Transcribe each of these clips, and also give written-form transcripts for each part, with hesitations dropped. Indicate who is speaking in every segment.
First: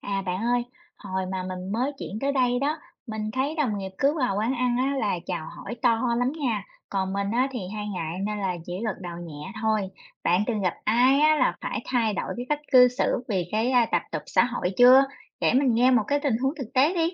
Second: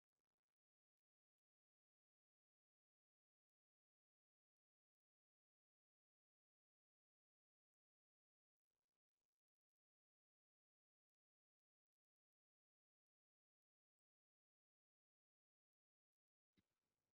Speaker 1: À bạn ơi, hồi mà mình mới chuyển tới đây đó, mình thấy đồng nghiệp cứ vào quán ăn á, là chào hỏi to lắm nha. Còn mình á, thì hay ngại nên là chỉ gật đầu nhẹ thôi. Bạn từng gặp ai á, là phải thay đổi cái cách cư xử vì cái tập tục xã hội chưa? Để mình nghe một cái tình huống thực tế đi.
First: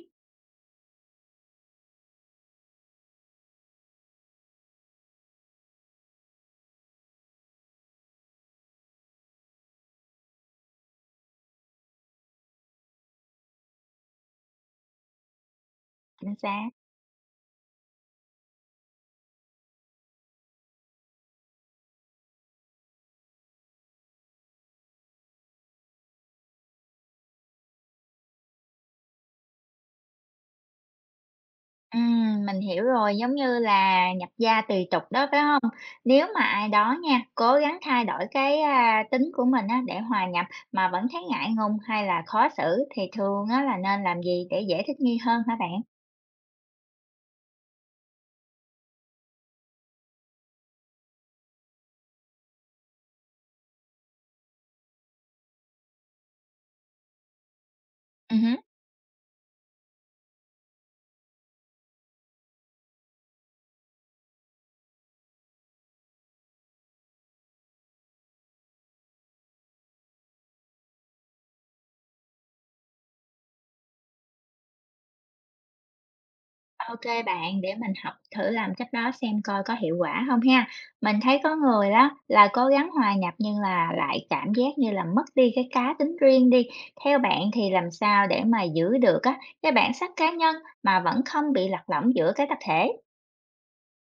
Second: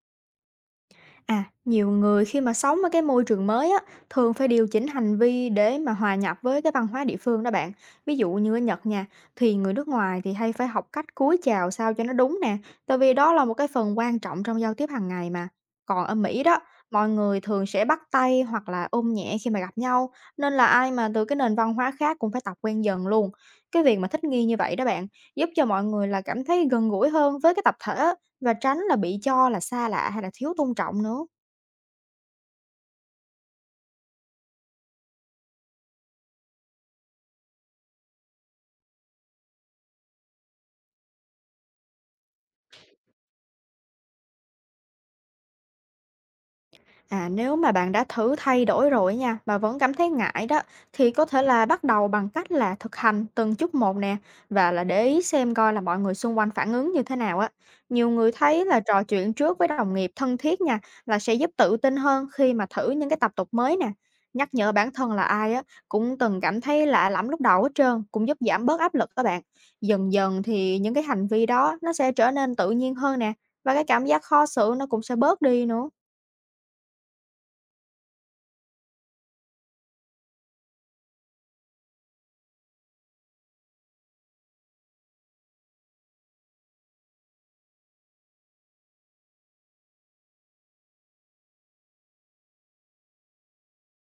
Speaker 2: À, nhiều người khi mà sống ở cái môi trường mới á, thường phải điều chỉnh hành vi để mà hòa nhập với cái văn hóa địa phương đó bạn. Ví dụ như ở Nhật nha, thì người nước ngoài thì hay phải học cách cúi chào sao cho nó đúng nè, tại vì đó là một cái phần quan trọng trong giao tiếp hàng ngày mà. Còn ở
Speaker 1: Chính
Speaker 2: Mỹ đó,
Speaker 1: xác.
Speaker 2: mọi người thường sẽ bắt tay hoặc là ôm nhẹ khi mà gặp nhau, nên là ai mà từ cái nền văn hóa khác cũng phải tập quen dần luôn. Cái việc mà thích nghi như vậy đó bạn, giúp cho mọi người là cảm thấy gần gũi hơn với cái tập thể á. Và tránh là bị cho là xa lạ hay là thiếu tôn trọng nữa.
Speaker 1: Mình hiểu rồi, giống như là nhập gia tùy tục đó, phải không? Nếu mà ai đó nha, cố gắng thay đổi cái tính của mình á, để hòa nhập mà vẫn thấy ngại ngùng hay là khó xử, thì thường á là nên làm gì để dễ thích nghi hơn hả bạn?
Speaker 2: À, nếu mà bạn đã thử thay đổi rồi nha mà vẫn cảm thấy ngại đó, thì có thể là bắt đầu bằng cách là thực hành từng chút một nè, và là để ý xem coi là mọi người xung quanh phản ứng như thế nào á. Nhiều người
Speaker 1: Ừm.
Speaker 2: thấy là trò chuyện trước với đồng nghiệp thân thiết nha, là sẽ giúp tự tin hơn khi mà thử những cái tập tục mới nè. Nhắc nhở bản thân là ai á, cũng từng cảm thấy lạ lẫm lúc đầu hết trơn cũng giúp giảm bớt áp lực các bạn. Dần dần thì những cái hành vi đó nó sẽ trở nên tự nhiên hơn nè, và cái cảm giác khó xử nó cũng sẽ bớt đi nữa.
Speaker 1: OK bạn, để mình học thử làm cách đó xem coi có hiệu quả không ha. Mình thấy có người đó là cố gắng hòa nhập nhưng là lại cảm giác như là mất đi cái cá tính riêng đi. Theo bạn thì làm sao để mà giữ được á cái bản sắc cá nhân mà vẫn không bị lạc lõng giữa cái tập thể?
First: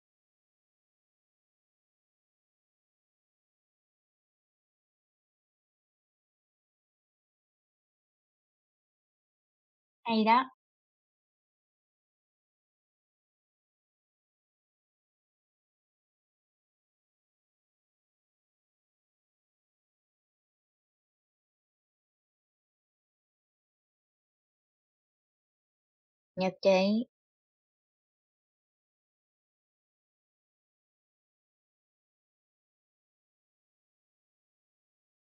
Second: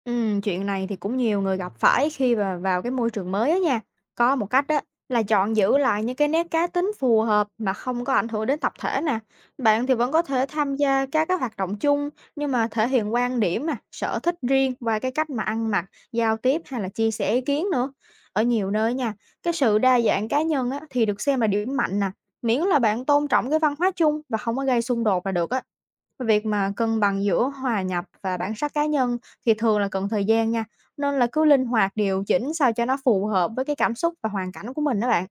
Speaker 2: Chuyện này thì cũng nhiều người gặp phải khi mà vào cái môi trường mới á nha. Có một cách đó, là chọn giữ lại những cái nét cá tính phù hợp mà không có ảnh hưởng đến tập thể nè. Bạn thì vẫn có
Speaker 1: Hay
Speaker 2: thể
Speaker 1: đó.
Speaker 2: tham gia các cái hoạt động chung, nhưng mà thể hiện quan điểm nè, sở thích riêng và cái cách mà ăn mặc, giao tiếp hay là chia sẻ ý kiến nữa. Ở nhiều nơi nha, cái sự đa dạng cá nhân á, thì được xem là điểm mạnh nè. Miễn là bạn tôn trọng cái văn hóa chung và không có gây xung đột là được á. Việc
Speaker 1: Nhất
Speaker 2: mà cân
Speaker 1: trí.
Speaker 2: bằng giữa hòa nhập và bản sắc cá nhân thì thường là cần thời gian nha, nên là cứ linh hoạt điều chỉnh sao cho nó phù hợp với cái cảm xúc và hoàn cảnh của mình đó bạn.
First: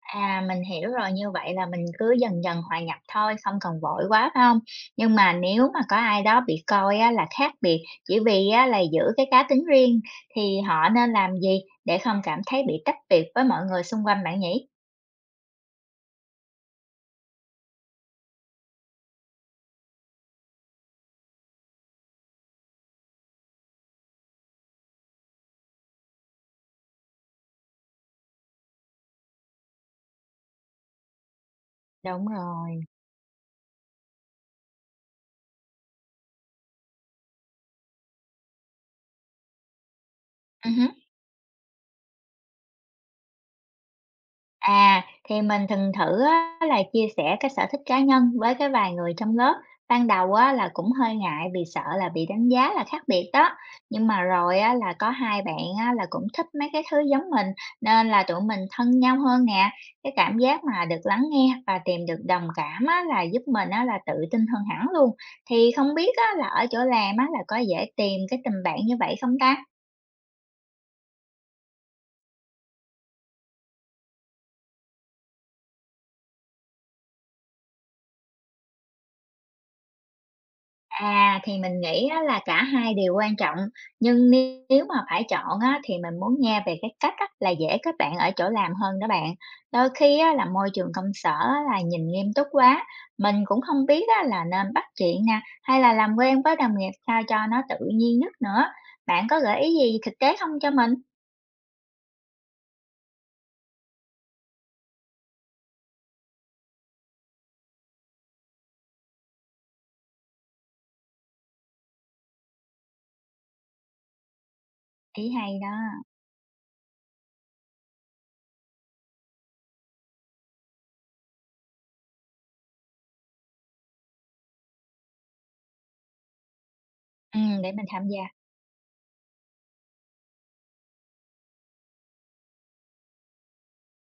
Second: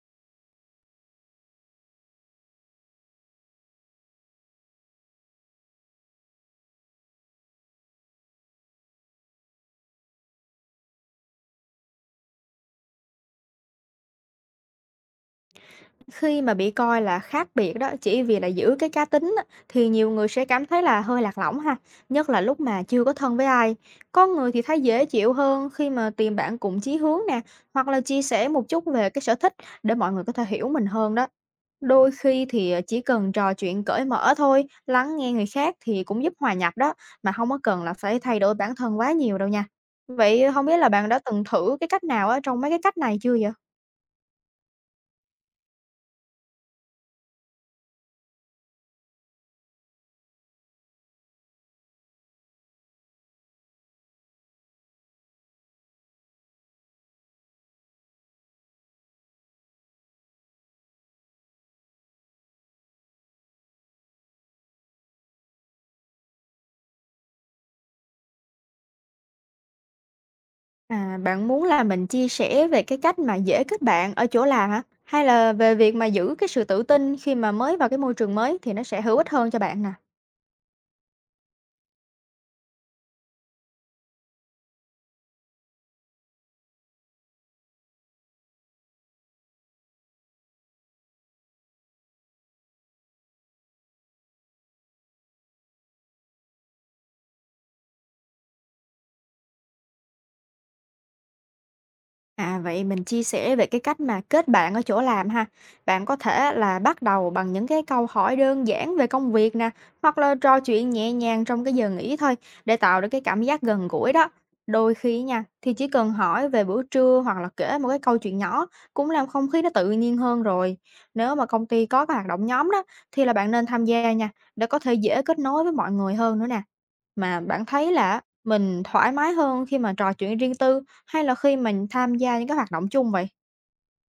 Speaker 1: À, mình hiểu rồi, như vậy là mình cứ dần dần hòa nhập thôi, không cần vội quá, phải hông? Nhưng mà nếu mà có ai đó bị coi á là khác biệt, chỉ vì á là giữ cái cá tính riêng, thì họ nên làm gì để không cảm thấy bị tách biệt với mọi người xung quanh bạn nhỉ?
Speaker 2: Khi mà bị coi là khác biệt đó chỉ vì là giữ cái cá tính á, thì nhiều người sẽ cảm thấy là hơi lạc lõng ha, nhất là lúc mà chưa có thân với ai. Có người thì thấy dễ chịu hơn khi mà tìm bạn cùng chí hướng nè, hoặc là chia sẻ một chút về cái sở thích để mọi người có thể hiểu mình hơn đó. Đôi
Speaker 1: Đúng
Speaker 2: khi thì,
Speaker 1: rồi.
Speaker 2: chỉ cần trò chuyện cởi mở thôi, lắng nghe người khác thì cũng giúp hòa nhập đó, mà không có cần là phải thay đổi bản thân quá nhiều đâu nha. Vậy không biết là bạn đã từng thử cái cách nào á trong mấy cái cách này chưa vậy?
Speaker 1: À, thì mình thường thử á, là chia sẻ cái sở thích cá nhân với cái vài người trong lớp. Ban đầu á, là cũng hơi ngại vì sợ là bị đánh giá là khác biệt đó. Nhưng mà rồi á, là có hai bạn á, là cũng thích mấy cái thứ giống mình, nên là tụi mình thân nhau hơn nè. Cái cảm giác mà được lắng nghe và tìm được đồng cảm á, là giúp mình á, là tự tin hơn hẳn luôn. Thì không biết á, là ở chỗ làm á, là có dễ tìm cái tình bạn như vậy không ta?
Speaker 2: À, bạn muốn là mình chia sẻ về cái cách mà dễ kết bạn ở chỗ làm hả? Hay là về việc mà giữ cái sự tự tin khi mà mới vào cái môi trường mới thì nó sẽ hữu ích hơn cho bạn nè?
Speaker 1: À, thì mình nghĩ á là cả hai đều quan trọng, nhưng nếu mà phải chọn á, thì mình muốn nghe về cái cách á, là dễ kết bạn ở chỗ làm hơn đó bạn. Đôi khi á, là môi trường công sở á, là nhìn nghiêm túc quá, mình cũng không biết á, là nên bắt chuyện nè, hay là làm quen với đồng nghiệp sao cho nó tự nhiên nhất nữa. Bạn có gợi ý gì thực tế không cho mình?
Speaker 2: À, vậy mình chia sẻ về cái cách mà kết bạn ở chỗ làm ha. Bạn có thể là bắt đầu bằng những cái câu hỏi đơn giản về công việc nè, hoặc là trò chuyện nhẹ nhàng trong cái giờ nghỉ thôi, để tạo được cái cảm giác gần gũi đó. Đôi khi
Speaker 1: Ý
Speaker 2: nha,
Speaker 1: hay
Speaker 2: thì
Speaker 1: đó.
Speaker 2: chỉ cần hỏi về bữa trưa hoặc là kể một cái câu chuyện nhỏ cũng làm không khí nó tự nhiên hơn rồi. Nếu mà công ty có cái hoạt động nhóm đó, thì là bạn nên tham gia nha, để có thể dễ kết nối với mọi người hơn nữa nè.
Speaker 1: Ừ,
Speaker 2: Mà bạn
Speaker 1: để mình
Speaker 2: thấy
Speaker 1: tham
Speaker 2: là
Speaker 1: gia.
Speaker 2: mình thoải mái hơn khi mà trò chuyện riêng tư, hay là khi mình tham gia những cái hoạt động chung vậy?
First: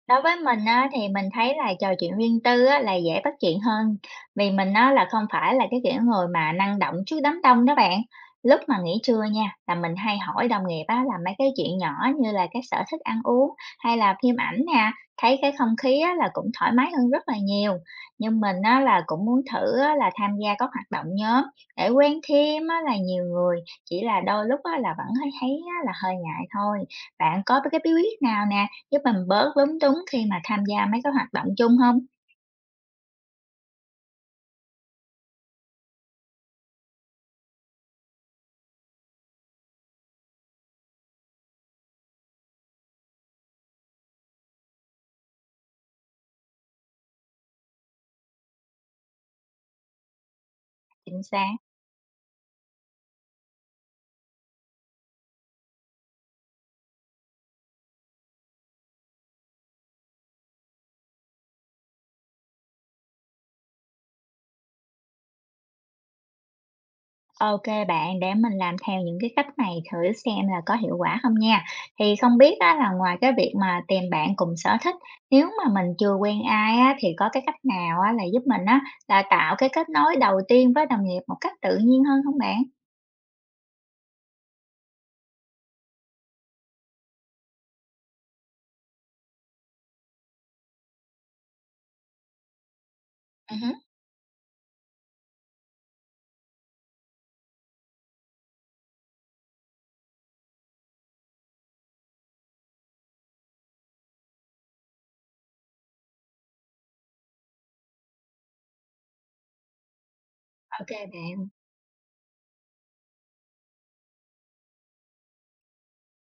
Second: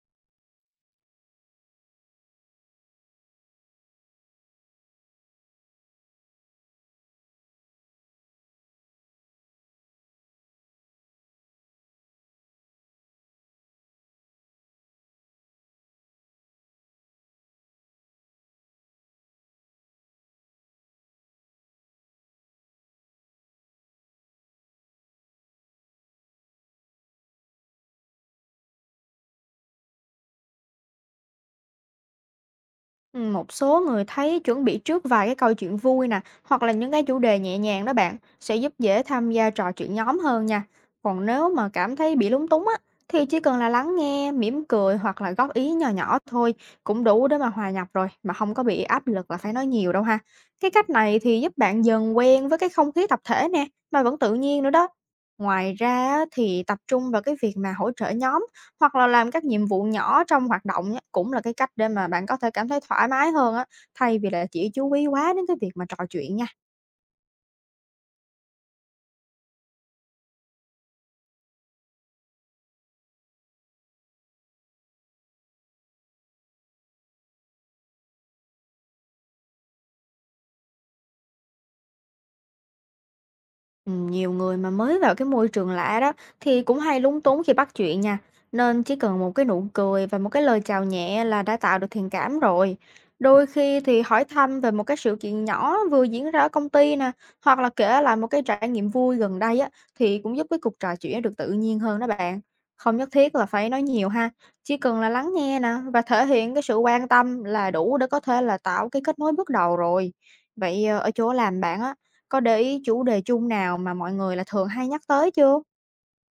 Speaker 1: Đối với mình á, thì mình thấy là trò chuyện riêng tư á, là dễ bắt chuyện hơn, vì mình á, là không phải là cái kiểu người mà năng động trước đám đông đó bạn. Lúc mà nghỉ trưa nha, là mình hay hỏi đồng nghiệp á, là mấy cái chuyện nhỏ như là cái sở thích ăn uống hay là phim ảnh nè, thấy cái không khí á, là cũng thoải mái hơn rất là nhiều. Nhưng mình á, là cũng muốn thử á, là tham gia các hoạt động nhóm để quen thêm á, là nhiều người, chỉ là đôi lúc á, là vẫn thấy thấy á, là hơi ngại thôi. Bạn có cái bí quyết nào nè giúp mình bớt lúng túng khi mà tham gia mấy cái hoạt động chung không?
Speaker 2: Một số người thấy chuẩn bị trước vài cái câu chuyện vui nè, hoặc là những cái chủ đề nhẹ nhàng đó bạn, sẽ giúp dễ tham gia trò chuyện nhóm hơn nha. Còn nếu mà cảm thấy bị lúng túng á, thì chỉ cần là lắng nghe, mỉm cười hoặc là góp ý nhỏ nhỏ thôi cũng đủ để mà hòa nhập rồi, mà không có bị áp lực là phải nói nhiều đâu ha. Cái cách này
Speaker 1: Chính
Speaker 2: thì
Speaker 1: xác.
Speaker 2: giúp bạn dần quen với cái không khí tập thể nè, mà vẫn tự nhiên nữa đó. Ngoài ra á, thì tập trung vào cái việc mà hỗ trợ nhóm hoặc là làm các nhiệm vụ nhỏ trong hoạt động á, cũng là cái cách để mà bạn có thể cảm thấy thoải mái hơn á, thay vì là chỉ chú ý quá đến cái việc mà trò chuyện nha.
Speaker 1: OK bạn, để mình làm theo những cái cách này thử xem là có hiệu quả không nha. Thì không biết á là ngoài cái việc mà tìm bạn cùng sở thích, nếu mà mình chưa quen ai á, thì có cái cách nào á là giúp mình á là tạo cái kết nối đầu tiên với đồng nghiệp một cách tự nhiên hơn không bạn?
Speaker 2: Ừ, nhiều người mà mới vào cái môi trường lạ đó, thì cũng hay lúng túng khi bắt chuyện nha. Nên chỉ cần một cái nụ cười và một cái lời chào nhẹ là đã tạo được thiện cảm rồi. Đôi
Speaker 1: Hứm.
Speaker 2: khi thì hỏi thăm về một cái sự kiện nhỏ vừa diễn ra ở công ty nè, hoặc là kể lại một cái trải nghiệm vui gần đây á, thì cũng giúp cái cuộc trò chuyện được tự nhiên hơn đó bạn. Không nhất thiết là phải nói nhiều ha, chỉ cần là lắng nghe nè và thể hiện cái sự quan tâm là đủ để có thể là tạo cái kết nối bước đầu rồi. Vậy
Speaker 1: OK
Speaker 2: ở chỗ
Speaker 1: bạn.
Speaker 2: làm bạn á, có để ý chủ đề chung nào mà mọi người là thường hay nhắc tới chưa?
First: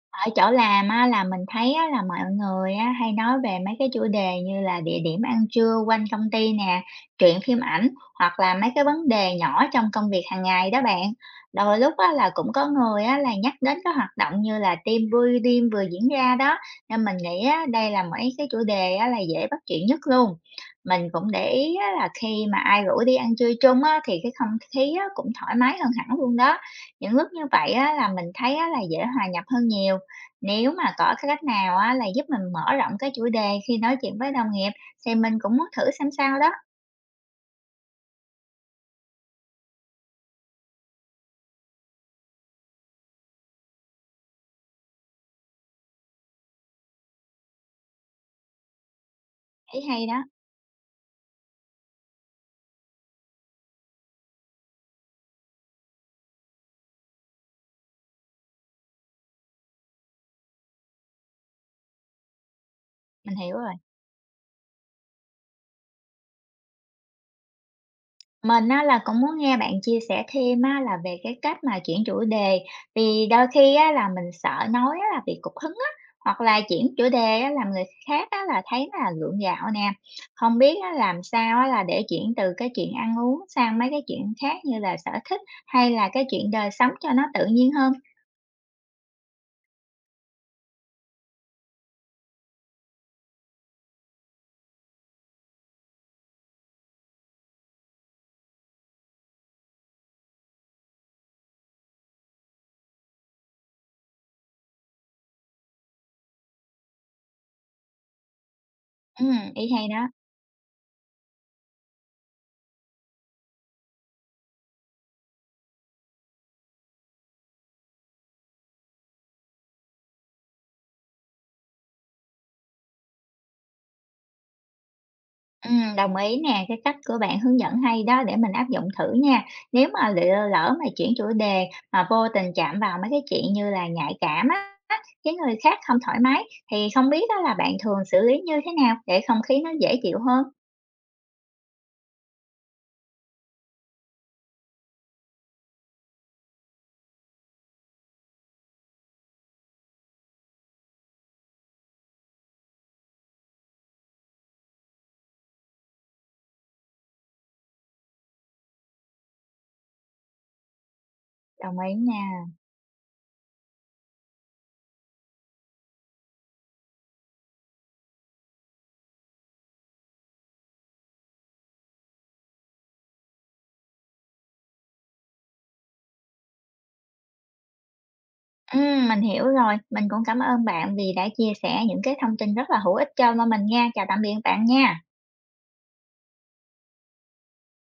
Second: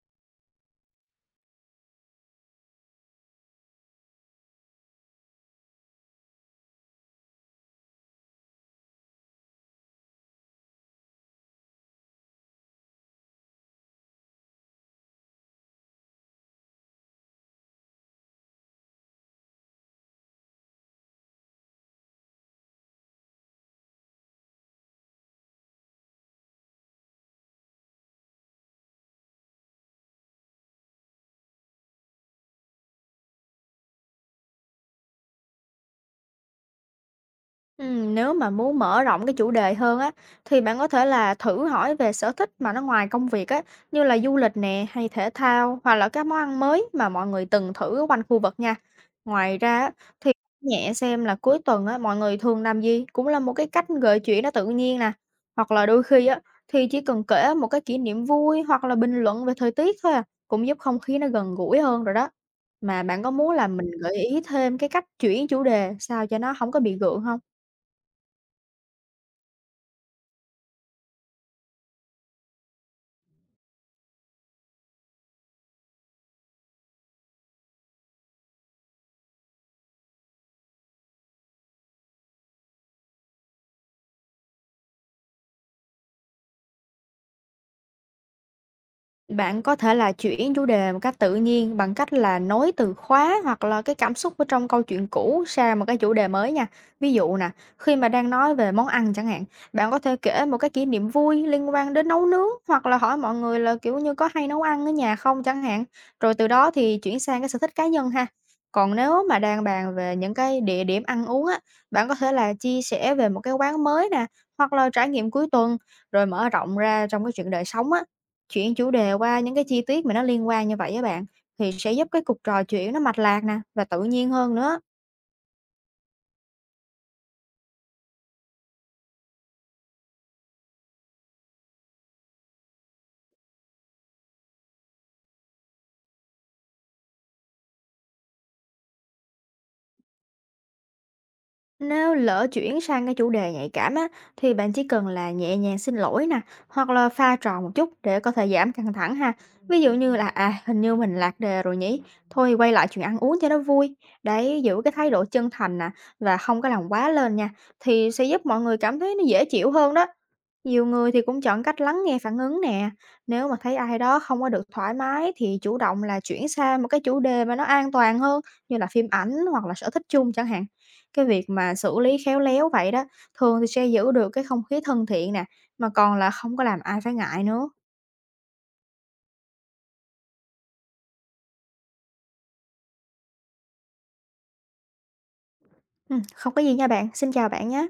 Speaker 1: Ở chỗ làm á là mình thấy á là mọi người á hay nói về mấy cái chủ đề như là địa điểm ăn trưa quanh công ty nè, truyện phim ảnh, hoặc là mấy cái vấn đề nhỏ trong công việc hàng ngày đó bạn. Đôi lúc á là cũng có người á là nhắc đến cái hoạt động như là team building vừa diễn ra đó, nên mình nghĩ á đây là mấy cái chủ đề á là dễ bắt chuyện nhất luôn. Mình cũng để ý á là khi mà ai rủ đi ăn trưa chung á thì cái không khí á cũng thoải mái hơn hẳn luôn đó. Những lúc như vậy á là mình thấy á là dễ hòa nhập hơn nhiều. Nếu mà có cái cách nào á là giúp mình mở rộng cái chủ đề khi nói chuyện với đồng nghiệp thì mình cũng muốn thử xem sao đó,
Speaker 2: Nếu mà muốn mở rộng cái chủ đề hơn á, thì bạn có thể là thử hỏi về sở thích mà nó ngoài công việc á, như là du lịch nè, hay thể thao, hoặc là các món ăn mới mà mọi người từng thử ở quanh khu vực nha. Ngoài
Speaker 1: ý
Speaker 2: ra á,
Speaker 1: hay đó,
Speaker 2: thì nhẹ xem là cuối tuần á, mọi người thường làm gì cũng là một cái cách gợi chuyện nó tự nhiên nè. Hoặc là đôi khi á, thì chỉ cần kể một cái kỷ niệm vui hoặc là bình luận về thời tiết thôi à, cũng giúp không khí nó gần gũi hơn rồi đó. Mà bạn có
Speaker 1: mình
Speaker 2: muốn
Speaker 1: hiểu
Speaker 2: là
Speaker 1: rồi.
Speaker 2: mình gợi ý thêm cái cách chuyển chủ đề sao cho nó không có bị gượng không?
Speaker 1: Mình á là cũng muốn nghe bạn chia sẻ thêm á là về cái cách mà chuyển chủ đề, vì đôi khi á là mình sợ nói á là bị cục hứng á, hoặc là chuyển chủ đề á làm người khác á là thấy là gượng gạo nè. Không biết á làm sao á là để chuyển từ cái chuyện ăn uống sang mấy cái chuyện khác như là sở thích hay là cái chuyện đời sống cho nó tự nhiên hơn.
Speaker 2: Bạn có thể là chuyển chủ đề một cách tự nhiên bằng cách là nối từ khóa hoặc là cái cảm xúc ở trong câu chuyện cũ sang một cái chủ đề mới nha. Ví dụ nè, khi mà đang nói về món ăn chẳng hạn, bạn có thể kể một cái kỷ niệm vui liên quan đến nấu nướng, hoặc là hỏi mọi người là kiểu như có hay nấu ăn ở nhà không chẳng hạn. Rồi từ đó thì chuyển sang cái sở thích cá nhân ha. Còn nếu
Speaker 1: Ừ,
Speaker 2: mà
Speaker 1: ý
Speaker 2: đang
Speaker 1: hay
Speaker 2: bàn
Speaker 1: đó.
Speaker 2: về những cái địa điểm ăn uống á, bạn có thể là chia sẻ về một cái quán mới nè, hoặc là trải nghiệm cuối tuần, rồi mở rộng ra trong cái chuyện đời sống á. Chuyển chủ đề qua những cái chi tiết mà nó liên quan như vậy á bạn, thì sẽ giúp cái cuộc trò chuyện nó mạch lạc nè, và tự nhiên hơn nữa.
Speaker 1: Đồng ý nè, cái cách của bạn hướng dẫn hay đó, để mình áp dụng thử nha. Nếu mà lỡ lỡ mà chuyển chủ đề mà vô tình chạm vào mấy cái chuyện như là nhạy cảm á, khiến người khác không thoải mái, thì không biết đó là bạn thường xử lý như thế nào để không khí nó dễ chịu hơn?
Speaker 2: Nếu lỡ chuyển sang cái chủ đề nhạy cảm á, thì bạn chỉ cần là nhẹ nhàng xin lỗi nè, hoặc là pha trò một chút để có thể giảm căng thẳng ha. Ví dụ như là à, hình như mình lạc đề rồi nhỉ, thôi quay lại chuyện ăn uống cho nó vui. Đấy, giữ cái thái độ chân thành nè, và không có làm quá lên nha, thì sẽ giúp mọi người cảm thấy nó dễ chịu hơn đó. Nhiều người thì cũng chọn
Speaker 1: Đồng
Speaker 2: cách
Speaker 1: ý
Speaker 2: lắng nghe
Speaker 1: nè.
Speaker 2: phản ứng nè. Nếu mà thấy ai đó không có được thoải mái, thì chủ động là chuyển sang một cái chủ đề mà nó an toàn hơn, như là phim ảnh hoặc là sở thích chung chẳng hạn. Cái việc mà xử lý khéo léo vậy đó, thường thì sẽ giữ được cái không khí thân thiện nè, mà còn là không có làm ai phải ngại nữa.
Speaker 1: Mình hiểu rồi, mình cũng cảm ơn bạn vì đã chia sẻ những cái thông tin rất là hữu ích cho mình nha. Chào tạm biệt bạn nha.
Speaker 2: Không có gì nha bạn, xin chào bạn nhé.